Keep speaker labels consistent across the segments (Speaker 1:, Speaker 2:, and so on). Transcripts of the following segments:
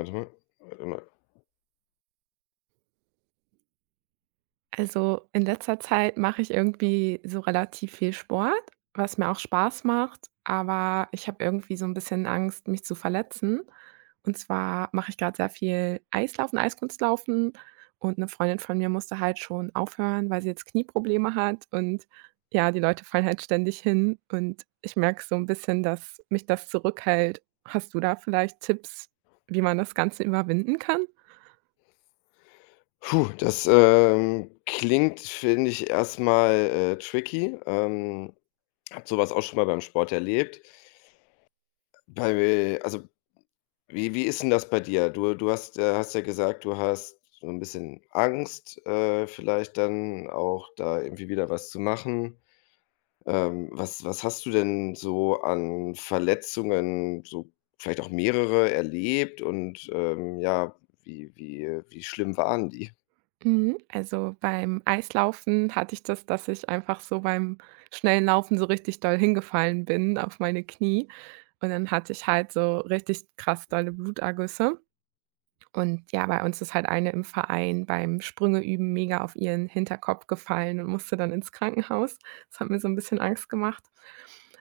Speaker 1: Warte mal, warte mal.
Speaker 2: Also, in letzter Zeit mache ich irgendwie so relativ viel Sport, was mir auch Spaß macht, aber ich habe irgendwie so ein bisschen Angst, mich zu verletzen. Und zwar mache ich gerade sehr viel Eislaufen, Eiskunstlaufen und eine Freundin von mir musste halt schon aufhören, weil sie jetzt Knieprobleme hat und ja, die Leute fallen halt ständig hin und ich merke so ein bisschen, dass mich das zurückhält. Hast du da vielleicht Tipps, wie man das Ganze überwinden kann?
Speaker 1: Puh, das, klingt, finde ich, erstmal tricky. Habe sowas auch schon mal beim Sport erlebt. Bei also, wie ist denn das bei dir? Du hast, hast ja gesagt, du hast so ein bisschen Angst, vielleicht dann auch da irgendwie wieder was zu machen. Was hast du denn so an Verletzungen, so vielleicht auch mehrere erlebt und, ja, wie schlimm waren die?
Speaker 2: Mhm. Also, beim Eislaufen hatte ich das, dass ich einfach so beim schnellen Laufen so richtig doll hingefallen bin auf meine Knie. Und dann hatte ich halt so richtig krass dolle Blutergüsse. Und ja, bei uns ist halt eine im Verein beim Sprünge üben mega auf ihren Hinterkopf gefallen und musste dann ins Krankenhaus. Das hat mir so ein bisschen Angst gemacht.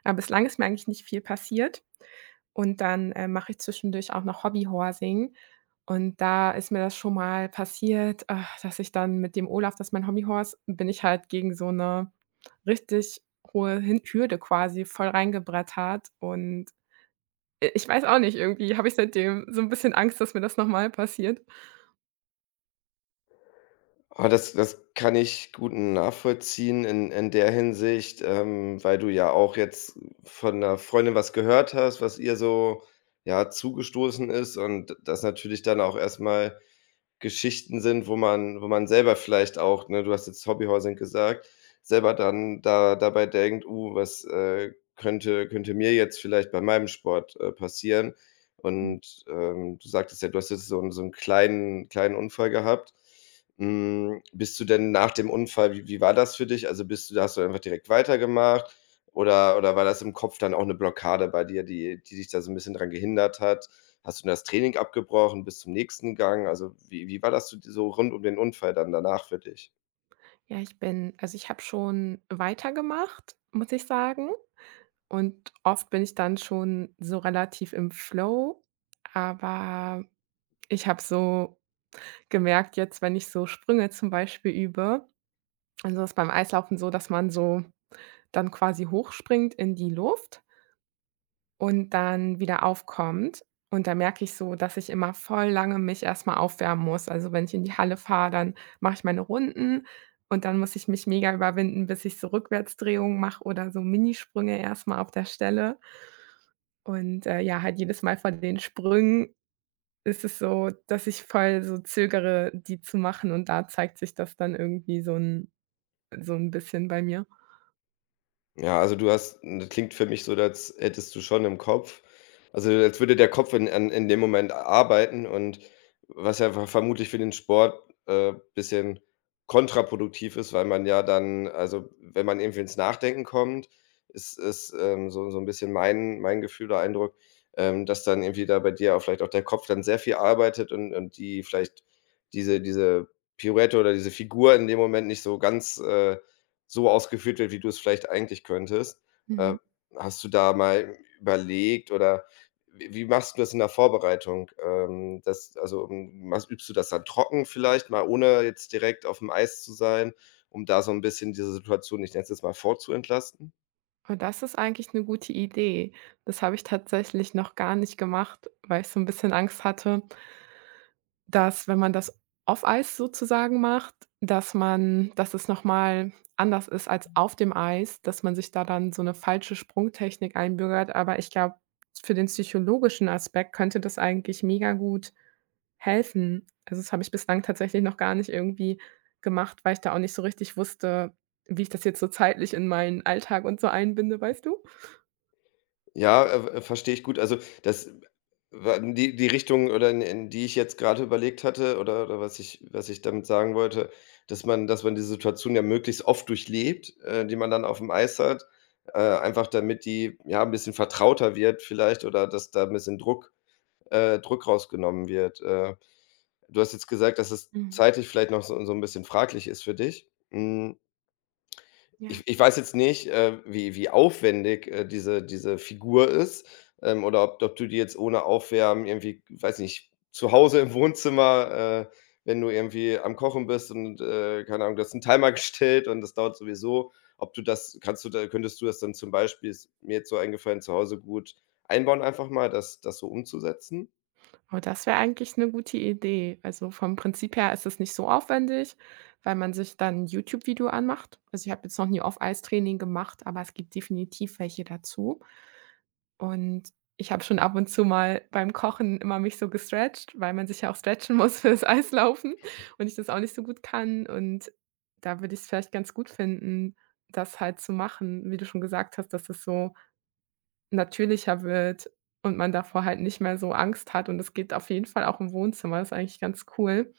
Speaker 2: Aber bislang ist mir eigentlich nicht viel passiert. Und dann, mache ich zwischendurch auch noch Hobbyhorsing. Und da ist mir das schon mal passiert, dass ich dann mit dem Olaf, das ist mein Hobbyhorse, bin ich halt gegen so eine richtig hohe Hin Hürde quasi voll reingebrettert. Und, ich weiß auch nicht, irgendwie habe ich seitdem so ein bisschen Angst, dass mir das noch mal passiert.
Speaker 1: Ah, das kann ich gut nachvollziehen in der Hinsicht, weil du ja auch jetzt von einer Freundin was gehört hast, was ihr so, ja, zugestoßen ist und das natürlich dann auch erstmal Geschichten sind, wo man selber vielleicht auch, ne, du hast jetzt Hobbyhousing gesagt, selber dann da dabei denkt: was, könnte mir jetzt vielleicht bei meinem Sport, passieren?“ Und, du sagtest ja, du hast jetzt so einen so 'n kleinen Unfall gehabt. Hm, bist du denn nach dem Unfall wie war das für dich? Also, bist du hast du einfach direkt weitergemacht oder war das im Kopf dann auch eine Blockade bei dir, die dich da so ein bisschen dran gehindert hat? Hast du das Training abgebrochen, bis zum nächsten Gang? Also, wie war das so rund um den Unfall dann danach für dich?
Speaker 2: Ja, ich bin also, ich habe schon weitergemacht, muss ich sagen. Und oft bin ich dann schon so relativ im Flow, aber ich habe so gemerkt jetzt, wenn ich so Sprünge zum Beispiel übe. Also, das ist beim Eislaufen so, dass man so dann quasi hochspringt in die Luft und dann wieder aufkommt. Und da merke ich so, dass ich immer voll lange mich erstmal aufwärmen muss. Also, wenn ich in die Halle fahre, dann mache ich meine Runden und dann muss ich mich mega überwinden, bis ich so Rückwärtsdrehungen mache oder so Minisprünge erstmal auf der Stelle. Und, ja, halt jedes Mal von den Sprüngen ist es so, dass ich voll so zögere, die zu machen und da zeigt sich das dann irgendwie so 'n bisschen bei mir.
Speaker 1: Ja, also du hast das klingt für mich so, als hättest du schon im Kopf also als würde der Kopf in dem Moment arbeiten und was ja vermutlich für den Sport, ein bisschen kontraproduktiv ist, weil man ja dann also wenn man irgendwie ins Nachdenken kommt, ist, so ein bisschen mein Gefühl oder Eindruck, dass dann irgendwie da bei dir auch vielleicht auch der Kopf dann sehr viel arbeitet und die vielleicht diese Pirouette oder diese Figur in dem Moment nicht so ganz, so ausgeführt wird, wie du es vielleicht eigentlich könntest. Äh,
Speaker 2: Mhm.
Speaker 1: hast du da mal überlegt oder w wie machst du das in der Vorbereitung? Das also, machst übst du das dann trocken vielleicht mal, ohne jetzt direkt auf dem Eis zu sein, um da so ein bisschen diese Situation, ich nenne es jetzt mal, vorzubentlasten?
Speaker 2: Und das ist eigentlich 'ne gute Idee. Das habe ich tatsächlich noch gar nicht gemacht, weil ich so 'n bisschen Angst hatte, dass, wenn man das auf Eis sozusagen macht, dass man dass es noch mal anders ist als auf dem Eis, dass man sich da dann so 'ne falsche Sprungtechnik einbürgert. Aber ich glaube, für den psychologischen Aspekt könnte das eigentlich mega gut helfen. Also, das habe ich bislang tatsächlich noch gar nicht irgendwie gemacht, weil ich da auch nicht so richtig wusste, wie ich das jetzt so zeitlich in meinen Alltag und so einbinde, weißt du?
Speaker 1: Ja, verstehe ich gut. Also, das wa die die Richtung oder in die ich jetzt gerade überlegt hatte oder was ich damit sagen wollte, dass man die Situation ja möglichst oft durchlebt, die man dann auf dem Eis hat, einfach damit die, ja, ein bisschen vertrauter wird vielleicht oder dass da ein bisschen Druck Druck rausgenommen wird. Du hast jetzt gesagt, dass es
Speaker 2: Mhm.
Speaker 1: zeitlich vielleicht noch so ein bisschen fraglich ist für dich. Hm.
Speaker 2: Ja.
Speaker 1: Ich weiß jetzt nicht, wie aufwendig, diese Figur ist, oder ob du die jetzt ohne Aufwärmen irgendwie, weiß nicht, zu Hause im Wohnzimmer, wenn du irgendwie am Kochen bist und, keine Ahnung, du hast 'n Timer gestellt und das dauert sowieso, ob du das kannst du da könntest du das dann zum Beispiel ist mir jetzt so eingefallen, zu Hause gut einbauen einfach mal, das so umzusetzen?
Speaker 2: Aber das wäre eigentlich 'ne gute Idee. Also, vom Prinzip her ist es nicht so aufwendig, weil man sich dann 'n YouTube-Video anmacht. Also, ich habe jetzt noch nie Off-Ice-Training gemacht, aber es gibt definitiv welche dazu. Und ich habe schon ab und zu mal beim Kochen immer mich so gestretcht, weil man sich ja auch stretchen muss fürs Eislaufen und ich das auch nicht so gut kann. Und da würde ich es vielleicht ganz gut finden, das halt zu machen, wie du schon gesagt hast, dass es so natürlicher wird und man davor halt nicht mehr so Angst hat. Und es geht auf jeden Fall auch im Wohnzimmer. Das ist eigentlich ganz cool.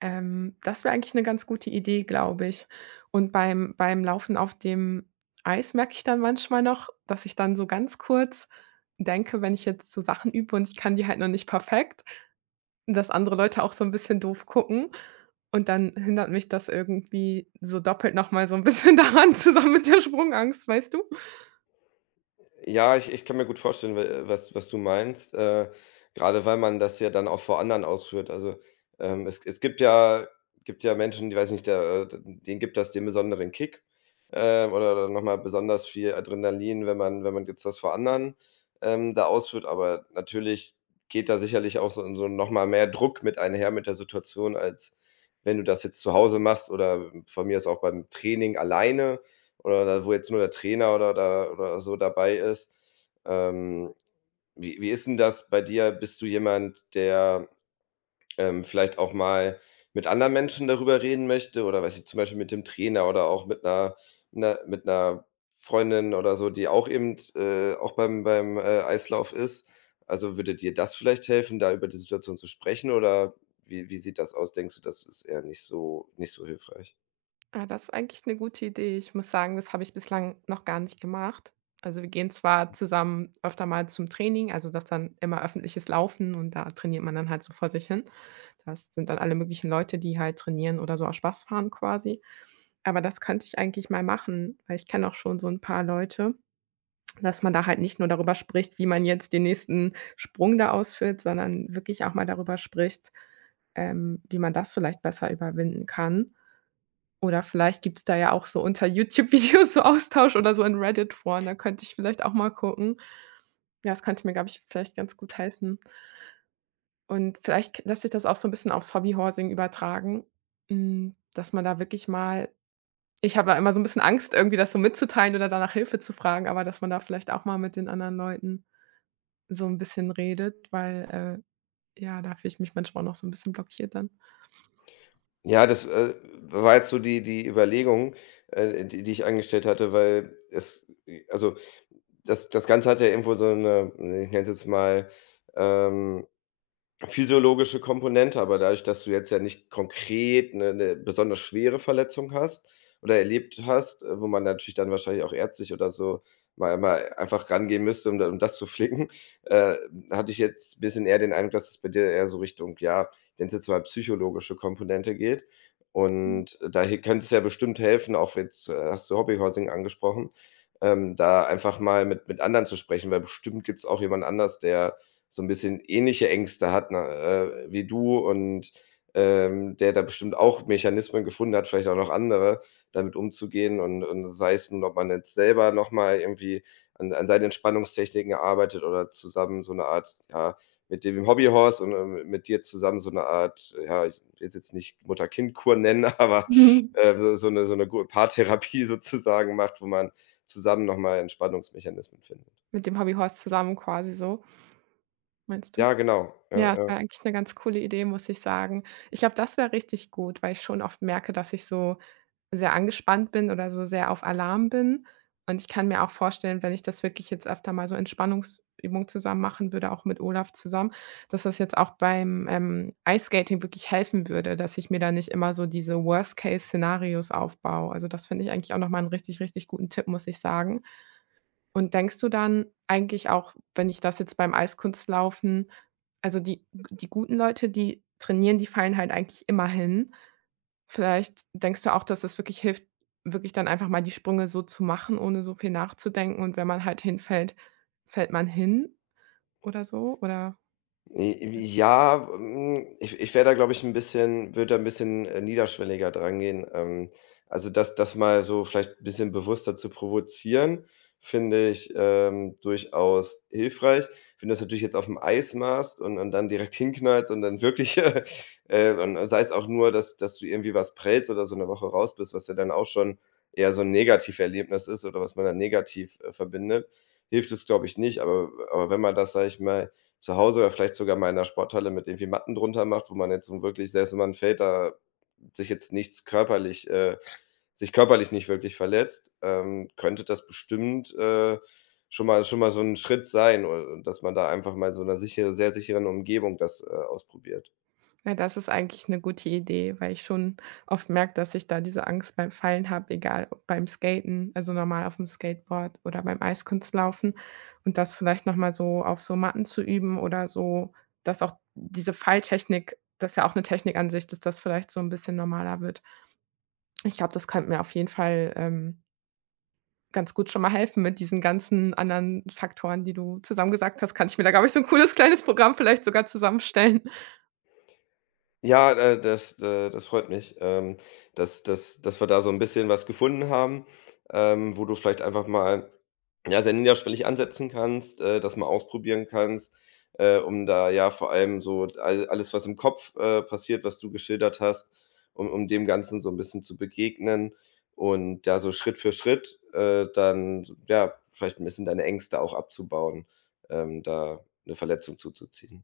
Speaker 2: Das wäre eigentlich 'ne ganz gute Idee, glaube ich. Und beim beim Laufen auf dem Eis merke ich dann manchmal noch, dass ich dann so ganz kurz denke, wenn ich jetzt so Sachen übe und ich kann die halt noch nicht perfekt, dass andere Leute auch so 'n bisschen doof gucken. Und dann hindert mich das irgendwie so doppelt noch mal so 'n bisschen daran, zusammen mit der Sprungangst, weißt du?
Speaker 1: Ja, ich kann mir gut vorstellen, w was du meinst, grade weil man das ja dann auch vor anderen ausführt. Also, es es gibt ja Menschen, die weiß nicht, der d denen gibt das den besonderen Kick, oder noch mal besonders viel Adrenalin, wenn man jetzt das vor anderen, da ausführt. Aber natürlich geht da sicherlich auch so so 'n noch mal mehr Druck mit einher mit der Situation, als wenn du das jetzt zu Hause machst oder von mir ist auch beim Training alleine. Oder da wo jetzt nur der Trainer oder oder so dabei ist. Ähm, wie ist denn das bei dir? Bist du jemand, der, vielleicht auch mal mit anderen Menschen darüber reden möchte oder weiß ich, zum Beispiel mit dem Trainer oder auch mit einer mit einer Freundin oder so, die auch eben, auch beim Eislauf ist? Also, würde dir das vielleicht helfen, da über die Situation zu sprechen oder wie sieht das aus? Denkst du, das ist eher nicht so hilfreich?
Speaker 2: Ah, das ist eigentlich eine gute Idee. Ich muss sagen, das habe ich bislang noch gar nicht gemacht. Also, wir gehen zwar zusammen öfter mal zum Training, also, das dann immer öffentliches Laufen und da trainiert man dann halt so vor sich hin. Das sind dann alle möglichen Leute, die halt trainieren oder so aus Spaß fahren quasi. Aber das könnte ich eigentlich mal machen, weil ich kenne auch schon so ein paar Leute, dass man da halt nicht nur darüber spricht, wie man jetzt den nächsten Sprung da ausführt, sondern wirklich auch mal darüber spricht, wie man das vielleicht besser überwinden kann. Oder vielleicht gibt's da ja auch so unter YouTube-Videos so Austausch oder so in Reddit-Foren, da könnte ich vielleicht auch mal gucken. Ja, das könnte mir, glaube ich, vielleicht ganz gut helfen. Und vielleicht k lässt sich das auch so 'n bisschen aufs Hobbyhorsing übertragen, hm, dass man da wirklich mal ich habe ja immer so 'n bisschen Angst, irgendwie das so mitzuteilen oder da nach Hilfe zu fragen, aber dass man da vielleicht auch mal mit den anderen Leuten so 'n bisschen redet, weil, ja, da fühle ich mich manchmal noch so 'n bisschen blockiert dann.
Speaker 1: Ja, das, war jetzt so die die Überlegung, die ich angestellt hatte, weil es also, das Ganze hat ja irgendwo so 'ne, ich nenne es jetzt mal, ähm physiologische Komponente, aber dadurch, dass du jetzt ja nicht konkret 'ne besonders schwere Verletzung hast oder erlebt hast, wo man natürlich dann wahrscheinlich auch ärztlich oder so mal einfach rangehen müsste, um da um das zu flicken, äh, hatte ich jetzt bisschen eher den Eindruck, dass es bei dir eher so Richtung, ja, ich nenne es jetzt mal psychologische Komponente geht. Und da he könnte es ja bestimmt helfen, auch jetzt, hast du Hobbyhousing angesprochen, da einfach mal mit anderen zu sprechen, weil bestimmt gibt's auch jemand anders, der so ein bisschen ähnliche Ängste hat, ne, wie du und, der da bestimmt auch Mechanismen gefunden hat, vielleicht auch noch andere, damit umzugehen und sei es nun, ob man jetzt selber noch mal irgendwie an seinen Entspannungstechniken arbeitet oder zusammen so eine Art ja, mit dem Hobbyhorse und, mit dir zusammen so eine Art ja, ich will's jetzt nicht Mutter-Kind-Kur nennen, aber,
Speaker 2: Mhm.
Speaker 1: so so 'ne so eine gu Paartherapie sozusagen macht, wo man zusammen noch mal Entspannungsmechanismen findet.
Speaker 2: Mit dem Hobbyhorse zusammen quasi so, meinst du?
Speaker 1: Ja, genau. Ja,
Speaker 2: Ja, es
Speaker 1: ja.
Speaker 2: war eigentlich 'ne ganz coole Idee, muss ich sagen. Ich glaube, das wäre richtig gut, weil ich schon oft merke, dass ich so sehr angespannt bin oder so sehr auf Alarm bin. Und ich kann mir auch vorstellen, wenn ich das wirklich jetzt öfter mal so Entspannungsübungen zusammen machen würde, auch mit Olaf zusammen, dass das jetzt auch beim, Eiskating wirklich helfen würde, dass ich mir da nicht immer so diese Worst-Case-Szenarios aufbaue. Also, das finde ich eigentlich auch noch mal 'n richtig, richtig guten Tipp, muss ich sagen. Und denkst du dann eigentlich auch, wenn ich das jetzt beim Eiskunstlaufen also die die guten Leute, die trainieren, die fallen halt eigentlich immer hin. Vielleicht denkst du auch, dass es wirklich hilft, wirklich dann einfach mal die Sprünge so zu machen, ohne so viel nachzudenken und wenn man halt hinfällt, fällt man hin oder so, oder?
Speaker 1: J ja, hm, ich wäre da, glaube ich, ein bisschen würde da ein bisschen, niederschwelliger dran gehen. Also, das mal so vielleicht ein bisschen bewusster zu provozieren, finde ich, durchaus hilfreich. Wenn du das natürlich jetzt aufm Eis machst und dann direkt hinknallst und dann wirklich, und sei es auch nur, dass du irgendwie was prellst oder so eine Woche raus bist, was ja dann auch schon eher so 'n Negativerlebnis ist oder was man dann negativ, verbindet, hilft es, glaube ich, nicht. Aber wenn man das, sage ich mal zu Hause oder vielleicht sogar mal in 'ner Sporthalle mit irgendwie Matten drunter macht, wo man jetzt so wirklich selbst wenn man fällt, da sich jetzt nichts körperlich äh, sich körperlich nicht wirklich verletzt, könnte das bestimmt, schon mal so ein Schritt sein, dass man da einfach mal in so 'ner sicher sehr sicheren Umgebung das, ausprobiert.
Speaker 2: Ja, das ist eigentlich eine gute Idee, weil ich schon oft merke, dass ich da diese Angst beim Fallen habe, egal ob beim Skaten, also normal auf dem Skateboard oder beim Eiskunstlaufen und das vielleicht noch mal so auf so Matten zu üben oder so, dass auch diese Falltechnik das ist ja auch eine Technik an sich, dass das vielleicht so ein bisschen normaler wird. Ich glaube, das könnte mir auf jeden Fall, ganz gut schon mal helfen mit diesen ganzen anderen Faktoren, die du zusammengesagt hast, kann ich mir da, glaube ich, so ein cooles kleines Programm vielleicht sogar zusammenstellen.
Speaker 1: Ja, das freut mich, dass wir da so ein bisschen was gefunden haben, wo du vielleicht einfach mal Ja, sehr niederschwellig ansetzen kannst, das mal ausprobieren kannst, um da ja vor allem so alles, was im Kopf, passiert, was du geschildert hast, um dem Ganzen so ein bisschen zu begegnen und da so Schritt für Schritt, dann ja, vielleicht ein bisschen deine Ängste auch abzubauen, da eine Verletzung zuzuziehen.